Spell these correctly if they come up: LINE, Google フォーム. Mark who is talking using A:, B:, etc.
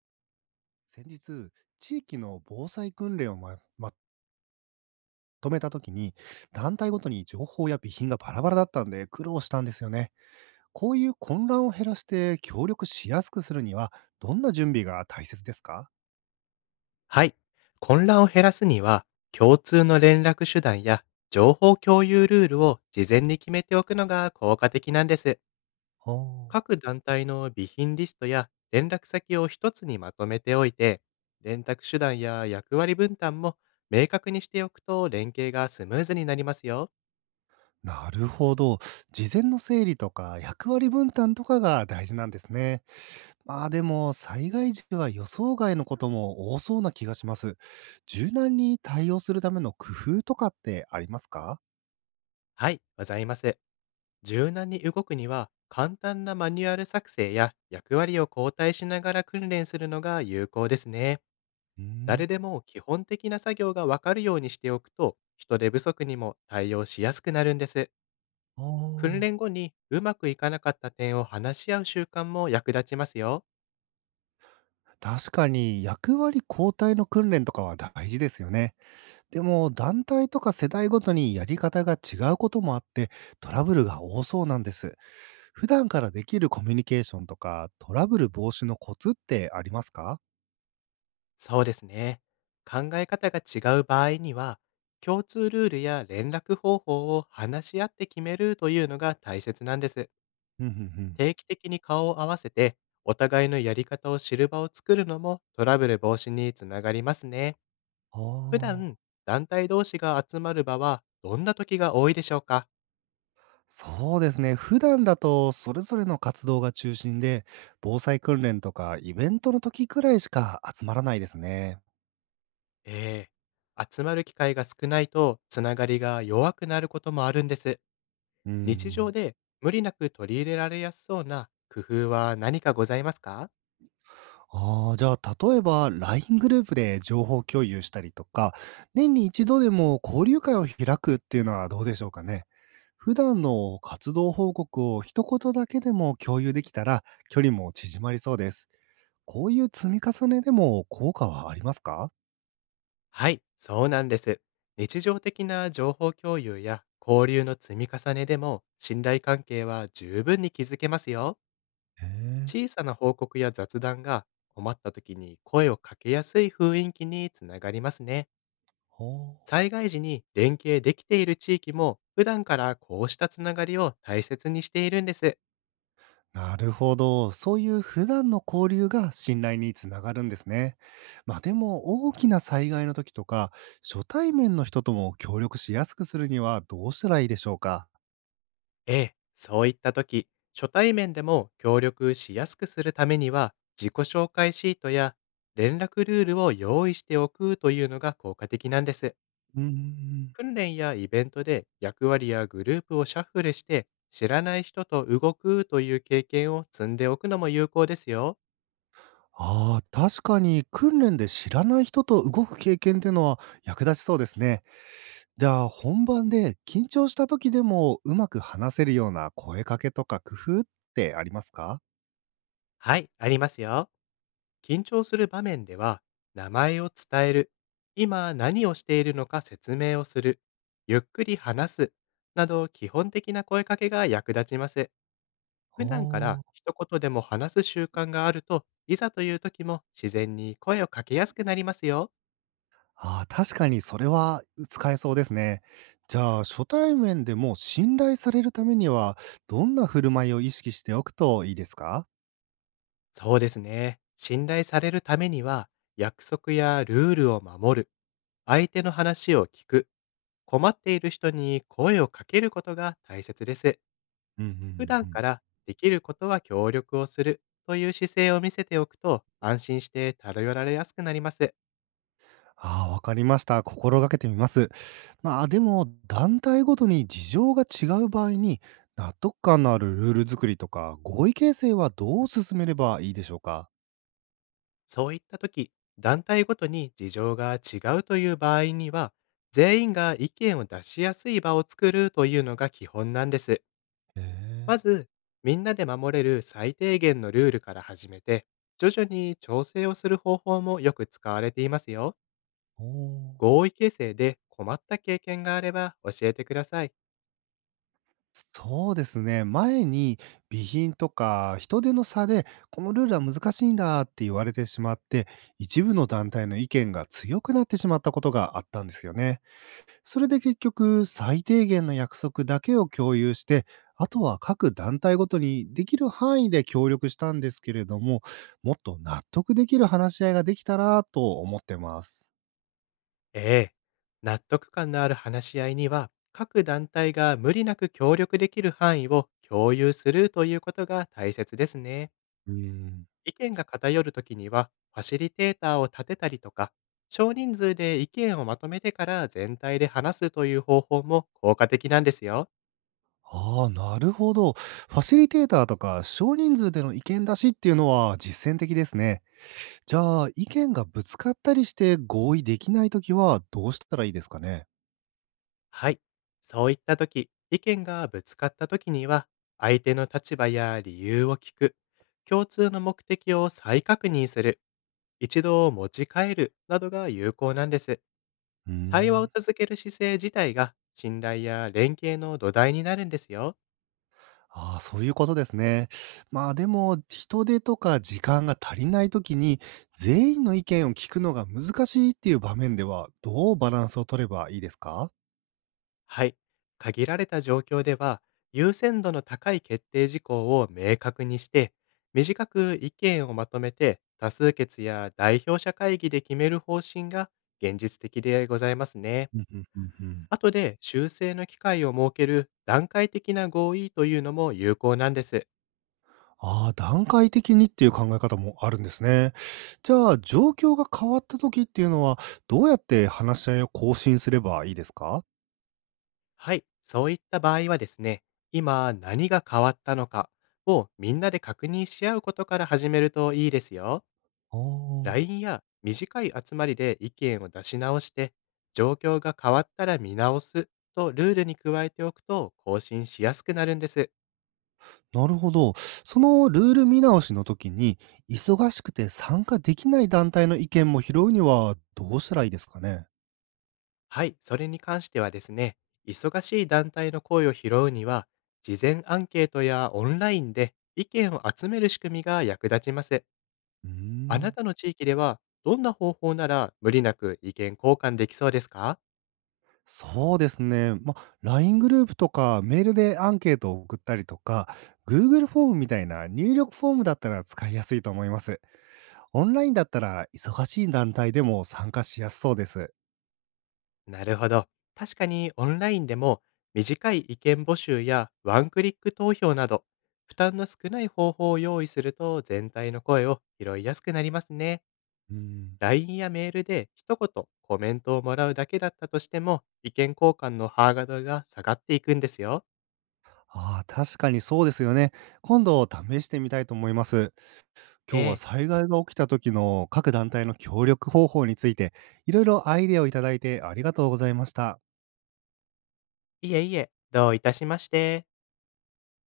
A: 先日、地域の防災訓練をとめたときに、団体ごとに情報や備品がバラバラだったんで苦労したんですよね。こういう混乱を減らして協力しやすくするには、どんな準備が大切ですか？
B: はい。混乱を減らすには、共通の連絡手段や情報共有ルールを事前に決めておくのが効果的なんです。
A: おー、
B: 各団体の備品リストや連絡先を一つにまとめておいて、連絡手段や役割分担も明確にしておくと連携がスムーズになりますよ。
A: なるほど。事前の整理とか役割分担とかが大事なんですね。まあでも、災害時は予想外のことも多そうな気がします。柔軟に対応するための工夫とかってありますか？
B: はい、ございます。柔軟に動くには、簡単なマニュアル作成や役割を交代しながら訓練するのが有効ですね。
A: うー
B: 誰
A: ん。
B: でも基本的な作業がわかるようにしておくと、人手不足にも対応しやすくなるんです。
A: あ
B: 訓
A: あ。
B: 練後にうまくいかなかった点を話し合う習慣も役立ちますよ。
A: 確かに役割交代の訓練とかは大事ですよね。でも団体とか世代ごとにやり方が違うこともあってトラブルが多そうなんです。普段からできるコミュニケーションとかトラブル防止のコツってありますか？
B: そうですね。考え方が違う場合には、共通ルールや連絡方法を話し合って決めるというのが大切なんです。
A: うんうんうん。
B: 定期的に顔を合わせて、お互いのやり方を知る場を作るのもトラブル防止につながりますね。
A: あ
B: 普
A: あ。
B: 段、団体同士が集まる場はどんな時が多いでしょうか？
A: そうですね。普段だとそれぞれの活動が中心で防災訓練とかイベントの時くらいしか集まらないですね。
B: ええ、集まる機会が少ないと、つながりが弱くなることもあるんです。
A: う
B: 日常
A: ん。
B: で無理なく取り入れられやすそうな工夫は何かございますか？
A: ああ、じゃあ、例えば LINE グループで情報共有したりとか、年に一度でも交流会を開くっていうのはどうでしょうかね。普段の活動報告を一言だけでも共有できたら、距離も縮まりそうです。こういう積み重ねでも効果はありますか？
B: はい、そうなんです。日常的な情報共有や交流の積み重ねでも、信頼関係は十分に築けますよ。
A: へえ、
B: 小さな報告や雑談が困った時に声をかけやすい雰囲気につながりますね。
A: ほう。
B: 災害時に連携できている地域も普段からこうしたつながりを大切にしているんです。
A: なるほど。そういう普段の交流が信頼につながるんですね。まあでも大きな災害の時とか、初対面の人とも協力しやすくするにはどうしたらいいでしょうか？
B: ええ、そういった時、初対面でも協力しやすくするためには、自己紹介シートや連絡ルールを用意しておくというのが効果的なんです。
A: うん、ん。
B: 訓練やイベントで役割やグループをシャッフルして知らない人と動くという経験を積んでおくのも有効ですよ。
A: ああ、確かに訓練で知らない人と動く経験っていうのは役立ちそうですね。じゃあ本番で緊張した時でもうまく話せるような声かけとか工夫ってありますか？
B: はい、ありますよ。緊張する場面では、名前を伝える、今何をしているのか説明をする、ゆっくり話す、など基本的な声かけが役立ちます。
A: あ
B: 普段か
A: あ、
B: ら一言でも話す習慣があると、いざという時も自然に声をかけやすくなりますよ。
A: ああ、確かにそれは、使えそうですね。じゃあ、初対面でも信頼されるためには、どんな振る舞いを意識しておくといいですか？
B: そうですね。信頼されるためには、約束やルールを守る、相手の話を聞く、困っている人に声をかけることが大切です。
A: うんうん
B: 普
A: う
B: 段
A: ん。
B: からできることは協力をするという姿勢を見せておくと、安心して頼られやすくなります。
A: ああ、わかりました。心がけてみます。まあ、でも、団体ごとに事情が違う場合に、納得感のあるルール作りとか、合意形成はどう進めればいいでしょうか？
B: そういった時、団体ごとに事情が違うという場合には、全員が意見を出しやすい場を作るというのが基本なんです。
A: へえ、
B: まず、みんなで守れる最低限のルールから始めて、徐々に調整をする方法もよく使われていますよ。
A: おー。
B: 合意形成で困った経験があれば教えてください。
A: そうですね。前に備品とか人手の差で、このルールは難しいんだって言われてしまって、一部の団体の意見が強くなってしまったことがあったんですよね。それで結局、最低限の約束だけを共有して、あとは各団体ごとにできる範囲で協力したんですけれども、もっと納得できる話し合いができたらと思ってます。
B: ええ、納得感のある話し合いには、各団体が無理なく協力できる範囲を共有するということが大切ですね。
A: うん。
B: 意見が偏るときには、ファシリテーターを立てたりとか、少人数で意見をまとめてから全体で話すという方法も効果的なんですよ。
A: ああ、なるほど。ファシリテーターとか少人数での意見出しっていうのは実践的ですね。じゃあ、意見がぶつかったりして合意できないときはどうしたらいいですかね？
B: はい。そういったとき、意見がぶつかったときには、相手の立場や理由を聞く、共通の目的を再確認する、一度持ち帰るなどが有効なんです。
A: うー
B: 対話を
A: ん。
B: 続ける姿勢自体が信頼や連携の土台になるんですよ。
A: ああ、そういうことですね。まあでも、人手とか時間が足りないときに、全員の意見を聞くのが難しいっていう場面では、どうバランスを取ればいいですか？
B: はい。限られた状況では、優先度の高い決定事項を明確にして、短く意見をまとめて多数決や代表者会議で決める方針が現実的でございますね。
A: うんうんうんうん
B: 後で修正の機会を設ける段階的な合意というのも有効なんです。
A: ああ、段階的にっていう考え方もあるんですね。じゃあ、状況が変わった時っていうのは、どうやって話し合いを更新すればいいですか？
B: はい、そういった場合はですね、今何が変わったのかをみんなで確認し合うことから始めるといいですよ。
A: ああ、
B: LINE や短い集まりで意見を出し直して、状況が変わったら見直すとルールに加えておくと、更新しやすくなるんです。
A: なるほど。そのルール見直しの時に、忙しくて参加できない団体の意見も拾うにはどうしたらいいですかね？
B: はい、それに関してはですね、忙しい団体の声を拾うには、事前アンケートやオンラインで意見を集める仕組みが役立ちます。
A: うー
B: あな
A: ん、
B: たの地域では、どんな方法なら無理なく意見交換できそうですか？
A: そうですね。まあ、LINE グループとかメールでアンケートを送ったりとか、Google フォームみたいな入力フォームだったら使いやすいと思います。オンラインだったら忙しい団体でも参加しやすそうです。
B: なるほど。確かにオンラインでも、短い意見募集やワンクリック投票など、負担の少ない方法を用意すると全体の声を拾いやすくなりますね。
A: うん。
B: ラインやメールで一言コメントをもらうだけだったとしても、意見交換のハードルが下がっていくんですよ。
A: ああ、確かにそうですよね。今度試してみたいと思います。今日
B: え
A: は
B: え、
A: 災害が起きた時の各団体の協力方法について、いろいろアイデアをいただいてありがとうございました。
B: いえいえ、どういたしまして。